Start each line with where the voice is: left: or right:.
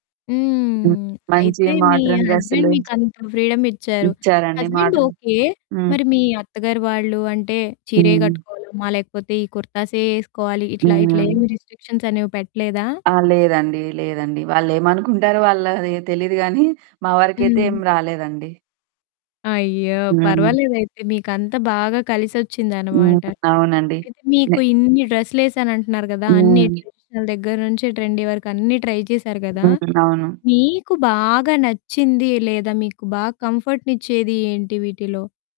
left: హ్మ్.
right: మంచి
left: అయితే, మీ
right: మాడ్రన్
left: హస్బెండ్
right: డ్రె‌స్సులు
left: మీకు అంత ఫ్రీడమ్ ఇచ్చారు.
right: ఇచ్చారండి
left: హస్బెండ్
right: మాడ్రన్
left: ఓకే.
right: హ్మ్.
left: మరి మీ అత్తగారు వాళ్ళు అంటే, చీరే
right: హ్మ్.
left: కట్టుకోవాలమ్మా లేకపోతే ఈ కుర్తాసే ఏసుకోవాలి. ఇట్లా, ఇట్లా ఏం
right: హ్మ్.
left: రిస్ట్రిక్షన్స్ అనేవి పెట్టలేదా?
right: ఆ! లేదండి. లేదండి. వాళ్ళు ఏమనుకుంటారో, వాళ్ళ‌ది తెలీదు గానీ మా వరకైతే ఏం
left: హ్మ్.
right: రాలేదండి.
left: అయ్యో!
right: హ్మ్.
left: పర్వాలేదు అయితే. మీకంతా బాగా కలిసొచ్చిందనమాట.
right: హ్మ్. అవునండి.
left: అయితే, మీకు
right: నే
left: ఇన్ని డ్రెస్‌లేశాను అంటన్నారు కదా! అన్ని
right: హ్మ్.
left: ట్రెడిషనల్ దగ్గర నుంచే ట్రెండీ వరకు అన్నీ ట్రై చేశారు గదా!
right: హ్మ్. అవును.
left: మీకు బాగా నచ్చింది లేదా మీకు బాగా కంఫర్ట్‌ని ఇచ్చేది ఏంటి వీటిలో?